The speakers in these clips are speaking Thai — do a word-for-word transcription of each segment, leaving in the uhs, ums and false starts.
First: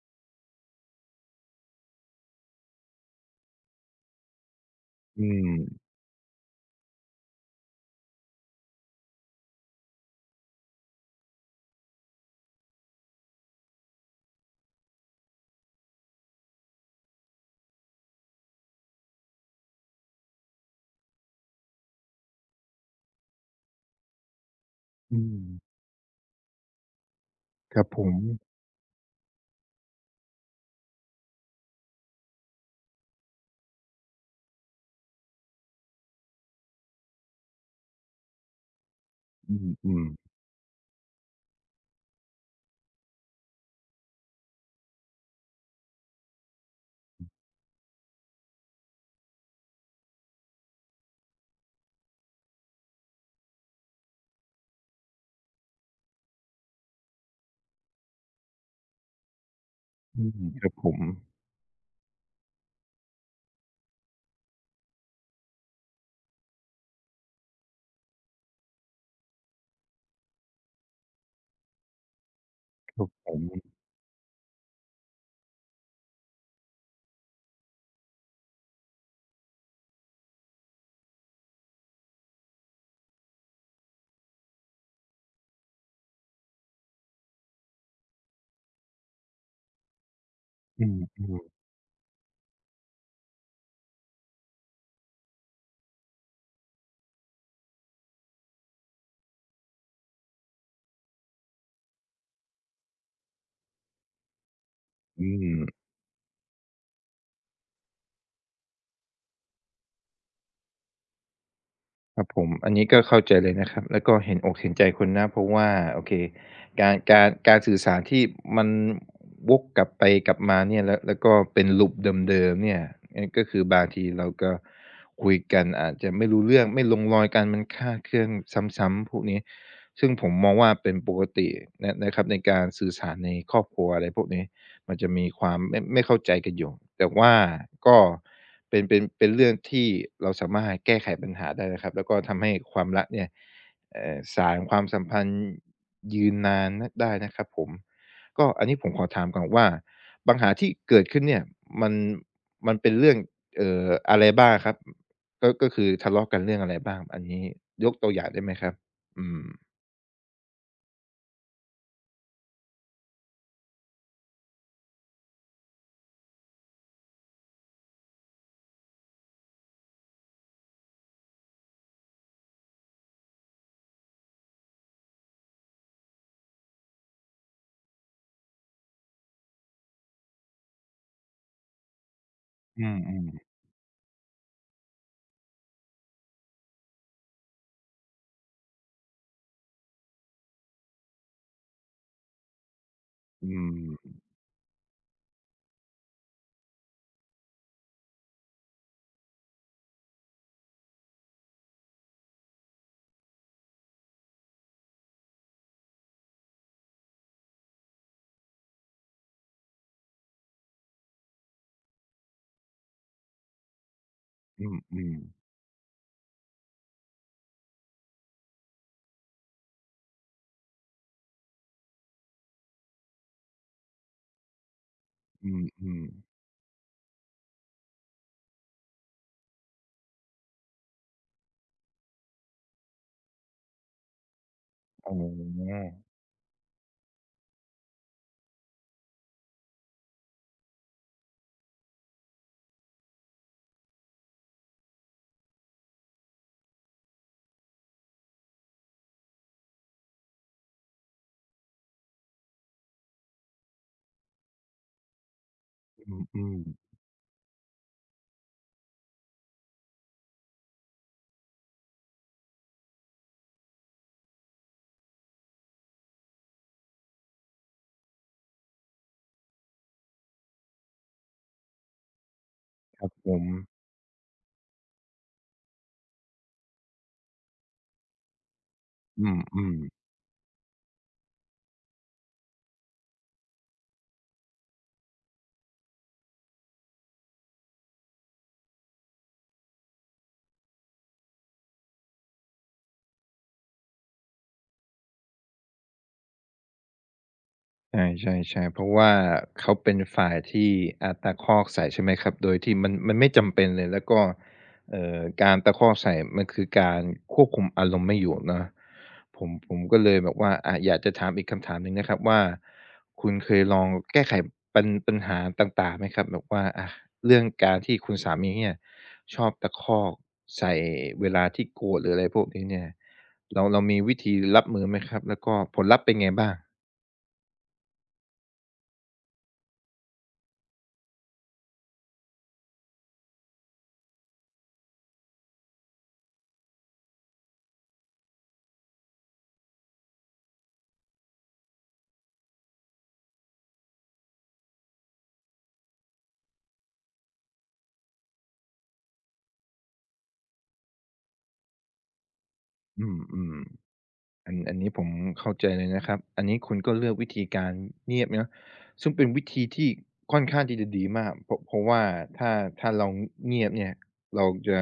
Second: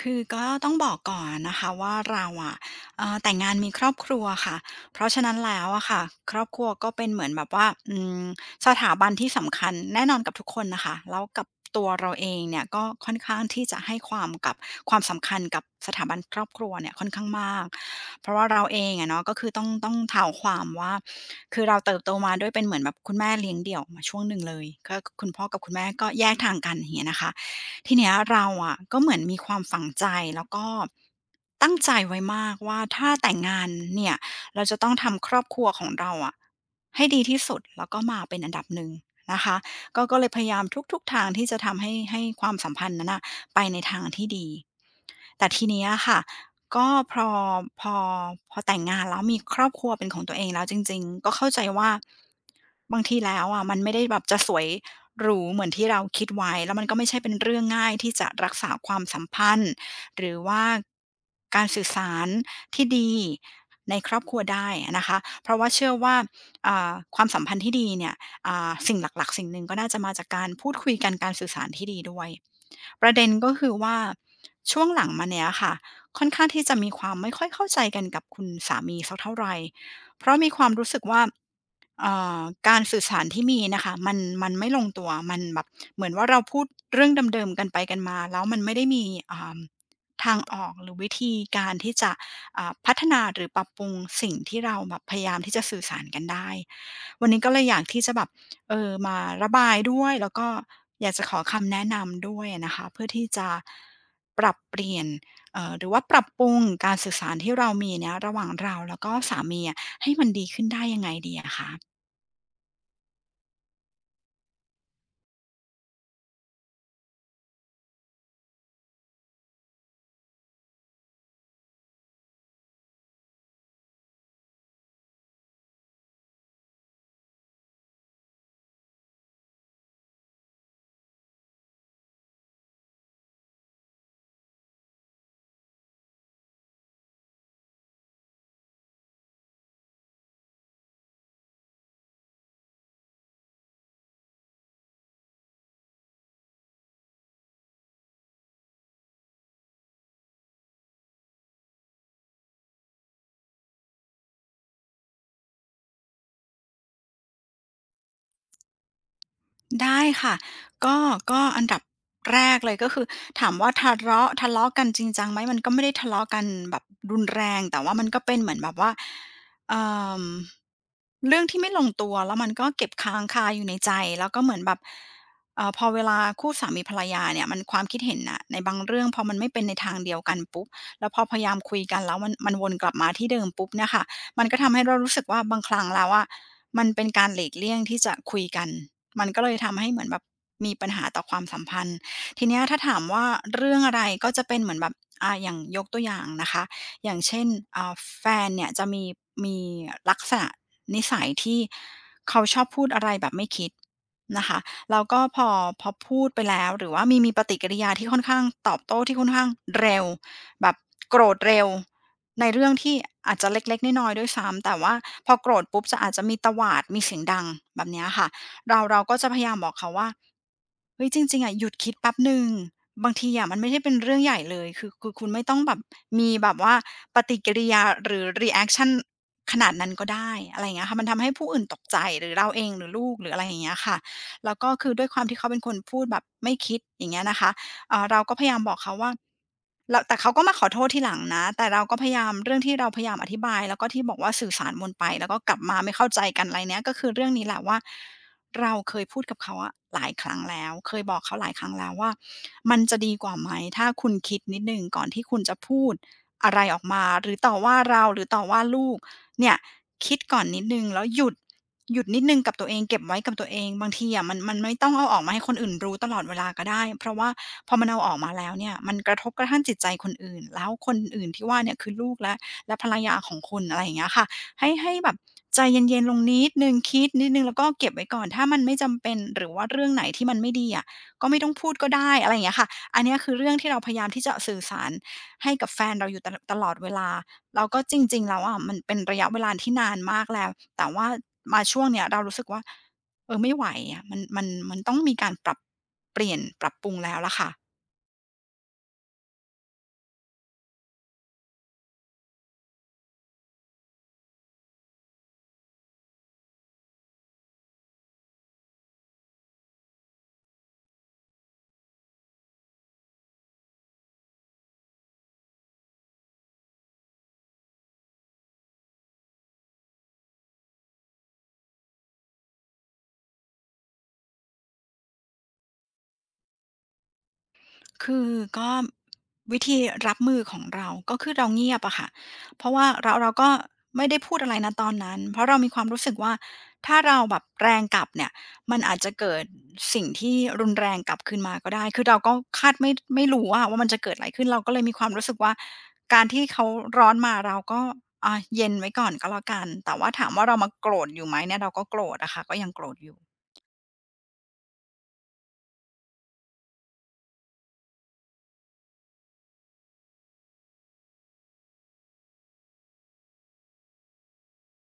คือก็ต้องบอกก่อนนะคะว่าเราอะเอ่อแต่งงานมีครอบครัวค่ะเพราะฉะอืนั้นมแล้วอะค่ะครอบครัวก็เป็นเหมือนแบบว่าอืมสถาบันที่สำคัญแน่นอนกับทุกคนนะคะแล้วกับตัวเราเองเนี่ยก็ค่อนข้างที่จะให้ความกับความสำคัญกับสถาบันครอบครัวเนี่ยค่อนข้างมากเพราะว่าเราเองอะเนาะก็คือต้องต้องเท้าความว่าคือเราเติบโตมาด้วยเป็นเหมือนแบบคุณแม่เลี้ยงเดี่ยวมาช่วงหนึ่งเลยก็อืคุณมพ่อกับคุณแม่ก็แยกทางกันอย่างเงี้ยนะคะ ครับทีผเนี้มยเราอะก็เหมือนมีความฝังใจแล้วก็ตั้งใจไว้มากว่าถ้าแต่งงานเนี่ยเราจะต้องทำครอบครัวของเราอะให้ดีที่สุดแล้วก็มาเป็นอันดับหนึ่งนะอืคะมอืก็มก็เลยพยายามทุกๆทางที่จะทำให้ให้ความสัมพันธ์นั้นน่ะไปในทางที่ดีแต่ทีเนี้ยค่ะก็พอพอพอแต่งงานแล้วมีครอบครัวเป็นของตัวเองแล้วจริงๆก็เข้าใจว่าบางทีแล้วอะมันไม่ได้แบบจะสวย หรูเหมือนที่เราคิดไว้แล้วมันก็ไม่ใช่เป็นเรื่องง่ายที่จะรักษาความสัมพันธ์หอืรือมว่าครับผมการสื่อสารที่ดีในครอบครัวได้อะนะคะเพราะว่าเชื่อว่าอ่าความสัมพันธ์ที่ดีเนี่ยอ่าสิ่งหลักๆสิ่งหนึ่งก็น่าจะมาจากการพูดคุยกันการสื่อสารที่ดีด้วยคปรับระเด็ผนมก็คือว่าช่วงหลังมาเนี้ยค่ะค่อนข้างที่จะมีความไม่ค่อยเข้าใจกันกับคุณสามีสักเท่าไรเพราะมีความรู้สึกว่า เอ่อการสื่อสารที่มีนะคะมันมันไม่ลงตัวมันแบบเหมือนว่าเราพูดเรื่องเดิมๆกันไปกันมาแล้วมันไม่ได้มีอ่าทางออกอืหรืมอวิอืธีมการที่จะอ่าพัฒนาหรือปรับปรุงสิ่งที่เราแบบพยายามที่จะสื่อสารกันได้วันนี้ก็เลยอยากที่จะแบบเอ่อมาระบายด้วยแล้วก็อยากจะขอคำแนะนำด้วยนะคะเพื่อที่จะปรับเปลี่ยนอืมเอ่อหรือว่าปรับปรุงการสื่อสารที่เรามีเนี่ยระหว่างเราแล้วก็สามีอะให้มันดีขึ้นได้ยังไงดีอะคะ ครับผมอันนี้ก็เข้าใจเลยนะครับแล้วก็เห็นอกเห็นใจคุณนะเพราะว่าโอเคการการการสื่อสารที่มันวกกลับไปกลับมาเนี่ยแล้วแล้วก็เป็น loop เดิมๆเนี่ยงั้นก็คือบางทีเราก็คุยกันอาจจะไม่รู้เรื่องไม่ลงรอยกันมันคลาดเคลื่อนซ้ำๆพวกนี้ซึ่งผมมองว่าเป็นปกตินะนะครับในการสื่อสารในครอบครัวอะไรพวกนี้ มันจะมีความไม่ไม่เข้าใจกันอยู่แต่ว่าก็เป็นเป็นเป็นเรื่องที่เราสามารถแก้ไขปัญหาได้นะครับแล้วก็ทำให้ความรักเนี่ยเอ่อสารความสัมพันธ์ยืนนานได้นะครับผมก็อันนี้ผมขอถามก่อนว่าปัญหาที่เกิดขึ้นเนี่ยมันมันเป็นเรื่องเอ่ออะไรบ้างครับก็ก็คือทะเลาะกันเรื่องอะไรบ้างอันนี้ยกตัวอย่างได้ไหมครับอืมได้ค่ะก็ก็อันดับแรกเลยก็คือถามว่าทะเลาะทะเลาะกันจริงจังไหมมันก็ไม่ได้ทะเลาะกันแบบรุนแรงแต่ว่ามันก็เป็นเหมือนแบบว่าเอ่อเรื่องที่ไม่ลงตัวแล้วมันก็เก็บค้างคาอยู่ในใจแล้วก็เหมือนแบบเอ่อพอเวลาคู่สามีภรรยาเนี่ยมันความคิดเห็นน่ะในบางเรื่องพอมันไม่เป็นในทางเดียวกันปุ๊บแล้วพอพยายามคุยกันแล้วมันมันวนอืกลับมมาที่เดิมปุ๊บเนี่ยค่ะมันก็ทำให้เรารู้สึกว่าบางครั้งแล้วอะ มันเป็นการหลีกเลี่ยงที่จะคุยกัน มันก็เลยทำให้เหมือนแบบมีปัญหาต่อความสัมพันธ์ทีเนี้ยถ้าถามว่าๆอืเรื่องอะไรมก็จะเป็นเหมือนแบบอ่าอย่างยกตัวอย่างนะคะอย่างเช่นอ่าแฟนเนี่ยจะมีมีลักษณะนิสัยที่เขาชอบพูดอะไรแบบไม่คิดนะคะแล้วก็พอพอพูดไปแล้วหรือว่ามีมีปฏิกิริยาที่ค่อนข้างตอบโต้ที่ค่อนข้างเร็วแบบโกรธเร็ว ในเรื่องที่อาจจะเล็กๆน้อยๆด้วยซ้ำอืแต่ว่ามพอโกรธปุ๊บจะอาจจะมีตวาดมีเสียงดังแบบเนี้ยค่ะเราเราก็จะพยายามบอกเขาว่าเฮ้ยจริงๆอะหยุดคิดแป๊บหนึ่งบางทีอะมันไม่ได้เป็นเรื่องใหญ่เลยคือคือคุณไม่ๆอต้องแบบืมมีแบบว่าปฏิกิริยาหรือรีแอกชันขนาดนั้นก็ได้อะไรอย่างเงี้ยค่ะมันทำให้ผู้อื่นตกใจหรือเราเองหรือลูกหรืออะไรอย่างเงี้ยค่ะแล้วก็คือด้ๆวยอ๋อ ความที่เขาเป็นคนพูดแบบไม่คิดอย่างเงี้ยนะคะ เอ่อเราก็พยายามบอกเขาว่าแล้วแต่เขาก็มาขอโทษทีหลังนะแต่เราก็พยายามเรื่องที่เราพยายามอธิบายแล้วก็ที่บอกว่าสื่อสารวนไปแล้วก็กลับมาไม่เข้าใจกันอะไรเนี้ยก็คือเรื่องนี้แหละว่าเราเคยพูดกับเขาอะหลายครั้งแล้วเคยบอกเขาหลายครั้งแล้วว่ามันจะดีกว่าไหมถ้าคุณคิดนิดหนึ่งก่อนที่คุณจะพูดอือะมไรออกมาหรือต่อว่าเราหรือต่อว่าลูกเนี่ยคิดก่อนนิดหนึ่งแล้วหยุด หยุดนิดหนึ่งกับตัวเองเก็บไว้กับตัวเองบางทีอะมันมันไม่ต้องเอาออกมาให้คนอื่นรู้ตลอดเวลาก็ได้เพราะว่าพอมันเอาออกมาแล้วเนี่ยมันกระทบกระทั่งจิตใจคนอื่นแล้วคนอื่นที่ว่าเนี่ยคือลูกและและภรรๆครับยาผของมคุณอะไรอย่างเงี้ยค่ะให้ให้แบบใจเย็นๆลงนิดหนึ่งคิดนิดหนึ่งแล้วก็เก็บไว้ก่อนถ้ามันไม่จำเป็นอืมหรืออืว่าม เรื่องไหนที่มันไม่ดีอะก็ไม่ต้องพูดก็ได้อะไรอย่างเงี้ยค่ะอันเนี้ยคือเรื่องที่เราพยายามที่จะสื่อสารให้กับแฟนเราอยู่ตะตลอดเวลา แล้วก็จริงๆแล้วอะมันเป็นระยะเวลาที่นานมากแล้วแต่ว่ามาช่วงเนี้ยเรารู้สึกว่าเออไม่ไหวอะมันมันมันต้องมีการปรับเปลี่ยนปรับปรุงแล้วล่ะค่ะ ใช่ๆๆเพราะว่าเขาเป็นฝ่ายที่อาจตะคอกใส่ใช่ไหมครับโดยที่มันมันไม่จำเป็นเลยแล้วก็เอ่อการตะคอกใส่มันคือการควบคุมอารมณ์ไม่อยู่เนาะผมผมก็เลยแบบว่าอาอยากจะถามอีกคำถามหนึ่งนะครับว่าคุณเคยลองแก้ไขปัญปัญหาต่างๆไหมครับแบบว่าอาเรื่องการที่คุณสามีเนี่ยชอบตะคอกใส่เวลาที่โกรธหรืออะไรพวกนี้เนี่ยเราเรามีวิธีรับมือไหมครับแล้วก็ผลลัพธ์เป็นไงบ้างคือก็วิธีรับมือของเราก็คือเราเงียบอะค่ะเพราะว่าเราเราก็ไม่ได้พูดอะไรณตอนนั้นเพราะเรามีความรู้สึกว่าถ้าเราแบบแรงกลับเนี่ยมันอาจจะเกิดสิ่งที่รุนแรงกลับคืนมาก็ได้คือเราก็คาดไม่ไม่รู้อะว่ามันจะเกิดอะไรขึ้นเราก็เลยมีความรู้สึกว่าการที่เขาร้อนมาเราก็อาเย็นไว้ก่อนก็แล้วกันแต่ว่าถามว่าเรามาโกรธอยู่ไหมเนี่ยเราก็โกรธอะค่ะก็ยังโกรธอยู่อืมๆ อันอันนี้ผมเข้าใจเลยนะครับอันนี้คุณก็เลือกวิธีการเงียบเนาะซึ่งเป็นวิธีที่ค่อนข้างที่จะดีมากเพราะเพราะว่าถ้าถ้าเราเงียบเนี่ยเราจะ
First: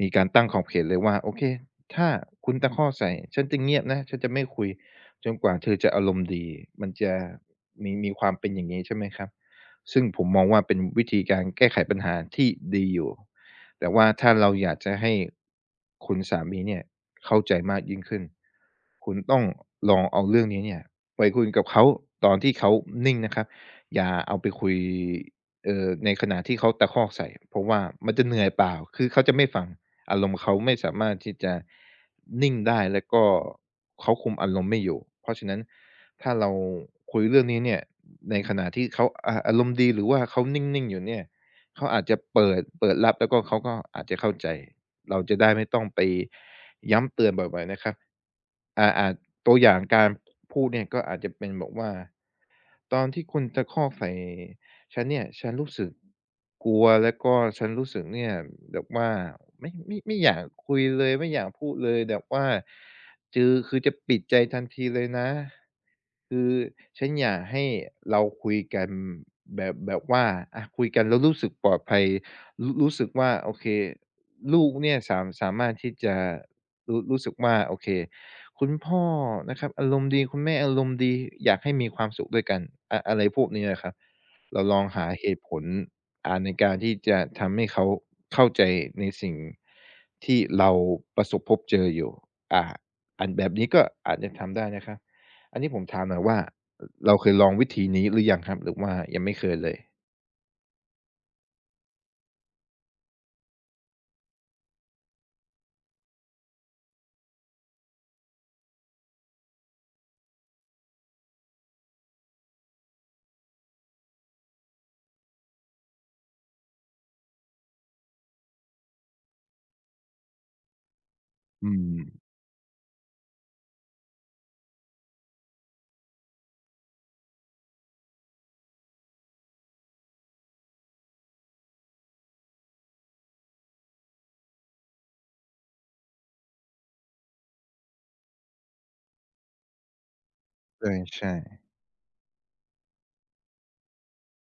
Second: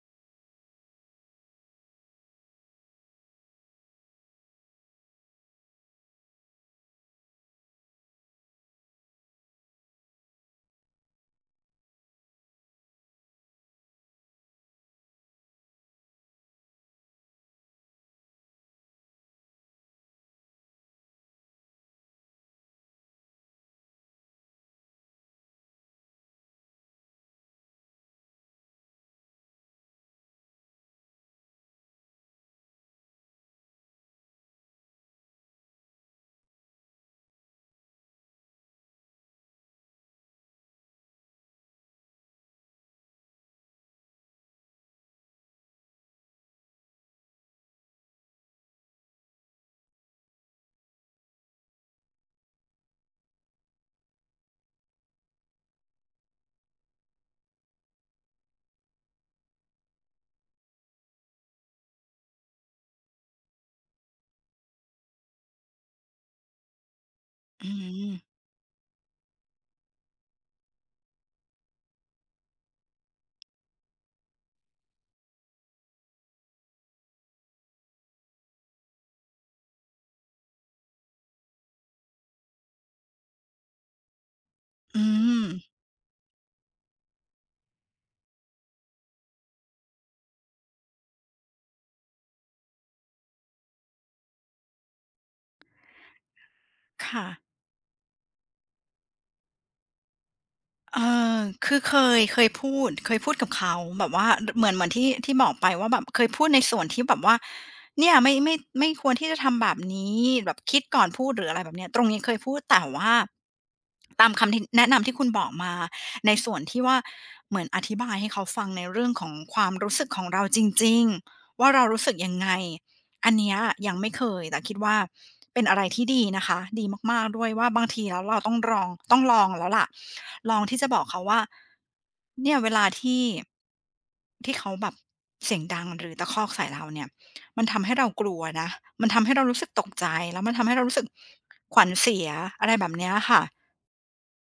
มีการตั้งขอบเขตเลยว่าโอเคถ้าคุณตะคอกใส่ฉันจะเงียบนะฉันจะไม่คุยจนกว่าเธอจะอารมณ์ดีมันจะมีมีความเป็นอย่างงี้ใช่ไหมครับซึ่งผมมองว่าเป็นวิธีการแก้ไขปัญหาที่ดีอยู่ แต่ว่าถ้าเราอยากจะให้คุณสามีเนี่ยเข้าใจมากยิ่งขึ้นคุณต้องลองเอาเรื่องนี้เนี่ยไปคุยกับเขาตอนที่เขานิ่งนะครับอย่าเอาไปคุยเอ่อในขณะที่เขาตะคอกใส่เพราะว่ามันจะเหนื่อยเปล่าคือเขาจะไม่ฟังอารมณ์เขาไม่สามารถที่จะนิ่งได้แล้วก็เขาคุมอารมณ์ไม่อยู่เพราะฉะนั้นถ้าเราคุยเรื่องนี้เนี่ยในขณะที่เขาอ่าอารมณ์ดีหรือว่าเขานิ่งๆอยู่เนี่ย เขาอาจจะเปิดเปิดรับแล้วก็เขาก็อาจจะเข้าใจเราจะได้ไม่ต้องไปย้ำเตือนบ่อยๆนะครับอ่าอาจตัวอย่างการพูดเนี่ยก็อาจจะเป็นบอกว่าตอนที่คุณตะคอกใส่ฉันเนี่ยฉันรู้สึกกลัวแล้วก็ฉันรู้สึกเนี่ยแบบว่าไม่ไม่ไม่อยากคุยเลยไม่อยากพูดเลยแบบว่าจือคือจะปิดใจทันทีเลยนะ คือฉันอยากให้อืมเราคุยกันแบบแบบว่าอะคุยกันแล้วรู้สึกปลอดภัยรู้รู้สึกว่าโอเคลูกเนี่ยสามสามารถที่จะรู้รู้สึกว่าโอเคคุณพ่อนะครับอารมณ์ดีคุณแม่อารมณ์ดีอยากให้มีความสุขด้วยกันอะอะไรพวกนี้อะครับเราลองอืหาเหตุมผลอ่าในการที่จะทำให้เขาเข้าใจในสิ่งที่เราประสบพบเจออยู่อ่าอันแบบนี้ก็อาจจะทำได้นะครับ อันนี้ผมถามหน่อยว่าเราค่ะ เคยลองวิธีนี้หรือยังครับหรือว่ายังไม่เคยเลยเออคือเคยเคยพูดเคยพูดกับเขาแบบว่าดเหมือนเหมือนที่ที่บอกไปว่าแบบเคยพูดในส่วนที่แบบว่าเนี่ยไม่ไม่ไม่ควรที่จะทำแบบนี้แบบคิดก่อนพูดหรืออะไรแบบเนี้ยตรงนี้เคยพูดแต่ว่าตามคำที่แนะนำที่คุณบอกมาในส่วนที่ว่าเหมือนอธิบายให้เขาฟังในเรื่องของความรู้สึกของเราจริงๆว่าอืเรารู้สึกมยังไง อันเนี้ยยังไม่เคยแต่คิดว่าเป็นอะไรที่ดีนะคะดีมากๆด้วยว่าบางทีแล้วเราต้องลองต้องลองแล้วล่ะลองที่จะบอกเขาว่าเนี่ยเวลาที่ที่เขาแบบเสียงดังหรือตะคอกใส่เราเนี่ยมันทำให้เรากลัวนะมันทำให้เรารู้สึกตกใจแล้วมันทำให้เราใช่รู้สึกใช่ขวัญเสียอะไรแบบเนี้ยค่ะ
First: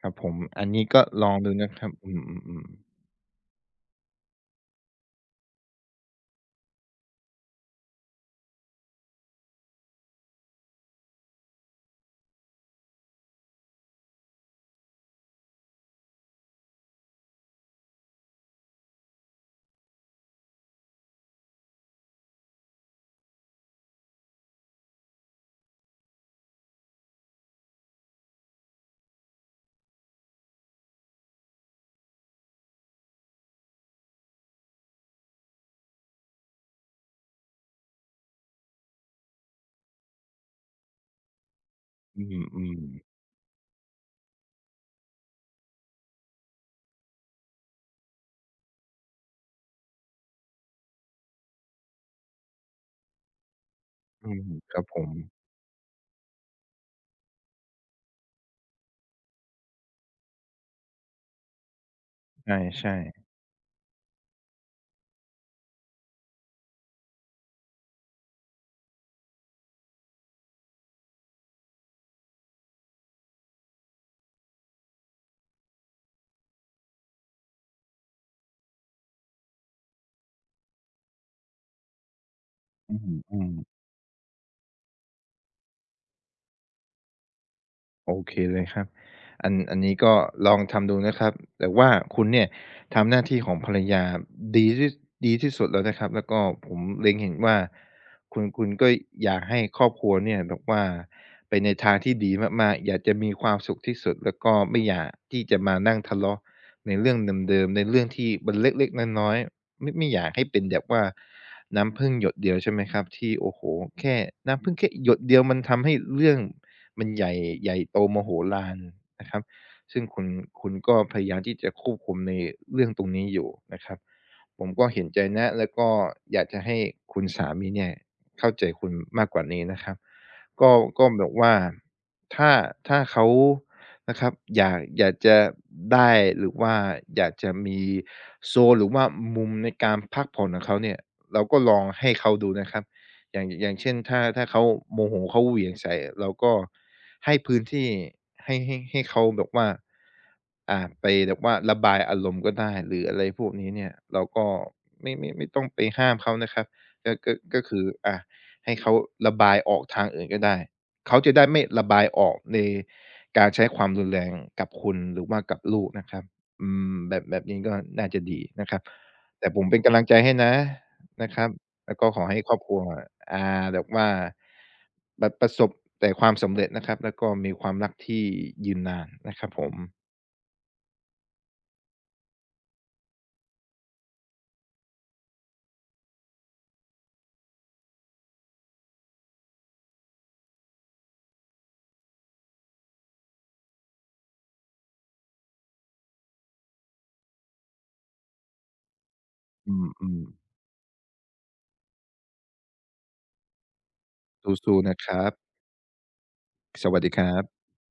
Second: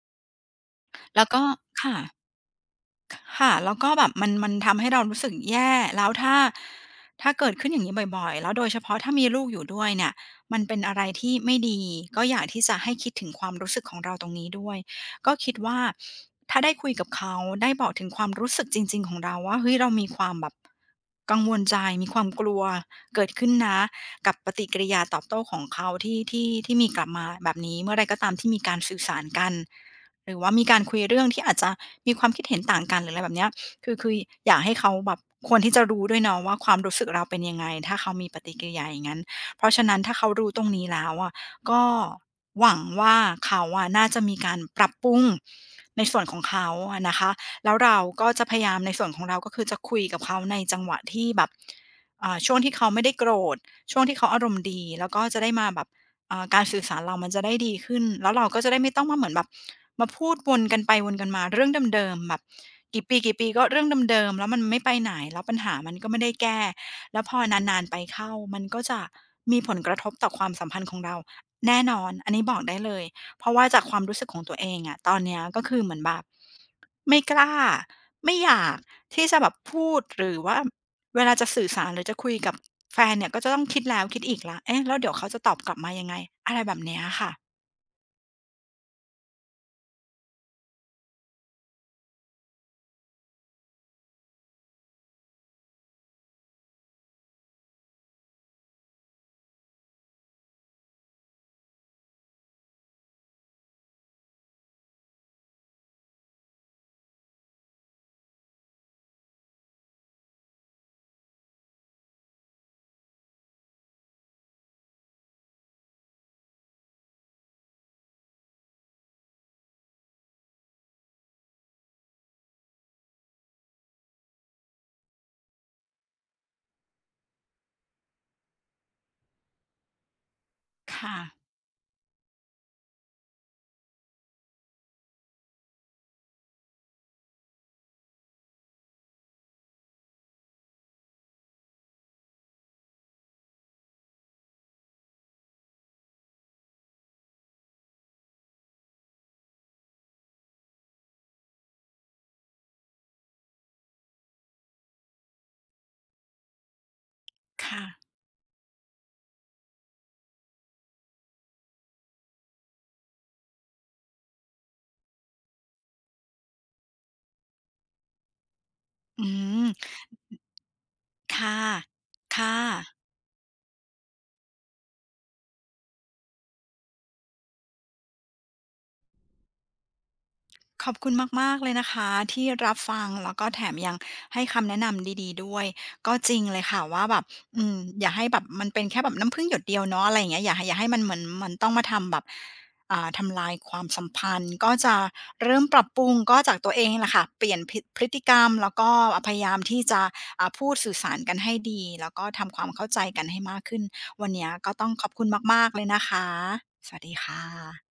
ครับผมอันนี้ก็แล้ลวองก็ดูนะครับค่ะ อืมๆๆค่ะแล้วก็แบบมันมันทำให้เรารู้สึกแย่แล้วถ้าถ้าเกิดขึ้นอย่างนี้บ่อยๆแล้วโดยเฉพาะถ้ามีลูกอยู่ด้วยเนี่ยมันเป็นอะไรที่ไม่ดีก็อยากที่จะให้คิดถึงความรู้สึกของเราตรงนี้ด้วยก็คิดว่าถ้าได้คุยกับเขาได้บอกถึงความรู้สึกจริงๆของเราว่าเฮ้ยเรามีความแบบกังวลใจมีความกลัวเกิดขึ้นนะกับปฏิกิริยาตอบโต้ของเขาที่ที่ที่มีกลับมาแบบนี้เมื่อไรก็ตามที่มีการสื่อสารกัน หรือว่ามีการคุยเรื่องที่อาจจะมีความคิดเห็นต่างกันหรืออะไรแบบเนี้ยคือคืออยากให้เขาแบบควรที่จะรู้ด้วยเนาะว่าความรู้สึกเราเป็นยังไงถ้าเขามีปฏิกิริยาอย่างงั้นเพราะฉะนั้นถ้าเขารู้ตรงนี้แล้วอะก็อืหวัมงว่าๆเขาอะน่าจะมีการปรับปรุงในส่วนของเขาอะนะคะแล้วเราก็จะพยายามในส่วนของเราก็คือจะคุยกับเขาในจังหวะที่แบบอ่าช่วงที่เขาไม่ได้โกรธช่วงที่เขาอือามรมณ์คดีรับผแล้วมก็จะได้มาแบบ เอ่อการสื่อสารเรามันจะได้ดีขึ้นแล้วเราก็จะได้ไม่ต้องมาเหมือนแบบมาพูดวนกันไปวนกันมาเรื่องเดิมๆแบบใช่กี่ปีๆก็เรื่องเดิมๆแล้วมันไม่ไปไหนแล้วปัญหามันก็ไม่ได้แก้แล้วพอนานๆไปเข้ามันก็จะมีผลกระทบต่อความสัมพันธ์ของเราแน่นอนอันนี้บอกได้เลยเพราะว่าจากความรู้สึกของตัวเองอะตอนเนี้ยก็คือเหมือนแบบไม่กล้าไม่อยากที่จะแบบพูดหรือว่า เวลาจะสื่อสารหรือจะคุยกับๆอืแฟนเนี่ยก็จะมต้องๆ คิดแล้วคิดอีกแล้วเอ๊ะแล้วเดี๋ยวเขาจะตอบกลับมายังไงอะไรแบบเนี้ยค่ะ โอเคเลยครับอันอันนี้ก็ลองทำดูนะครับแต่ว่าคุณเนี่ยทำหน้าที่ของภรรยาดีที่ดีที่สุดแล้วนะครับแล้วก็ผมเล็งเห็นว่าคุณคุณก็อยากให้ครอบครัวเนี่ยแบบว่าไปในทางที่ดีมากๆอยากจะมีความสุขที่สุดแล้วก็ไม่อยากที่จะมานั่งทะเลาะในเรื่องเดิมๆในเรื่องที่มันเล็กๆน้อยๆไม่ไม่อยากให้เป็นแบบว่าน้ำพึ่งหยดเดียวใช่ไหมครับที่โอ้โหแค่น้ำพึ่งแค่หยดเดียวมันทำให้เรื่อง มันใหญ่ใหญ่โตมโหฬารนะครับซึ่งคุณคุณก็พยายามที่จะควบคุมในเรื่องตรงนี้อยู่นะครับผมก็เห็นใจนะแล้วก็อยากจะให้คุณสามีเนี่ยเข้าใจคุณมากกว่านี้นะครับก็ก็ค่ะแบบว่าถ้าถ้าเขานะครับอยากอยากจะได้หรือว่าอยากจะมีโซนหรือว่ามุมในการพักผ่อนของเขาเนี่ยเราก็ลองให้เขาดูนะครับ อย่างอย่างเช่นถ้าถ้าเขาโมโหเขาเหวี่ยงใส่เราก็ให้พื้นที่ให้ให้ให้เขาแบบว่าอ่าไปแบบว่าระบายอารมณ์ก็ได้หรืออะไรพวกนี้เนี่ยเราก็ไม่ไม่ไม่ต้องไปห้ามเขานะครับก็ก็ก็คืค่ะออ่าให้เขาระบายออกทางอื่นก็ได้เขาจะได้ไม่ระบายออกในการใช้ความรุนแรงกับคุณหรือว่ากับลูกนะครับอืมแบบแบบนี้ก็น่าจะดีนะครับอืแต่ผมม เป็นกำลังใจให้นะนะครับ ค่ะแล้วก็ขอให้คค่ะ รอบครัวอ่าแบบว่าแบบประสบแต่ความสำเร็จนะครับแล้วก็มีความรักที่ยืนนานนะครับผมขอบคุณมากๆเลยนะคะที่รับฟังแล้วก็แถมยังให้คำแนะนำดีๆด้วยก็จริงเลยค่ะว่าแบบอืมอย่าให้แบบมันเป็นแค่แบบน้ำผึ้งหยดเดียวเนาะอะไรอย่างเงี้ยอย่าอย่าให้มันเหมือนมันต้องมาทำแบบอ่าทำลายความสัมพันธ์ก็จะเริ่มปรับปรุงก็จากตัวเองแหละค่ะเปลี่ยนพิพฤติกรรมแล้วก็พยายามอที่จะืมอ่าๆพูดสื่อสารกันให้ดีแล้วก็ทำความเข้าใจกันให้มากขึ้นวันเนี้ยก็สู้ต้อๆงนะขคอบคุรัณบมากๆเลยนะคะสสวัวัสสดีดีครัค่บะ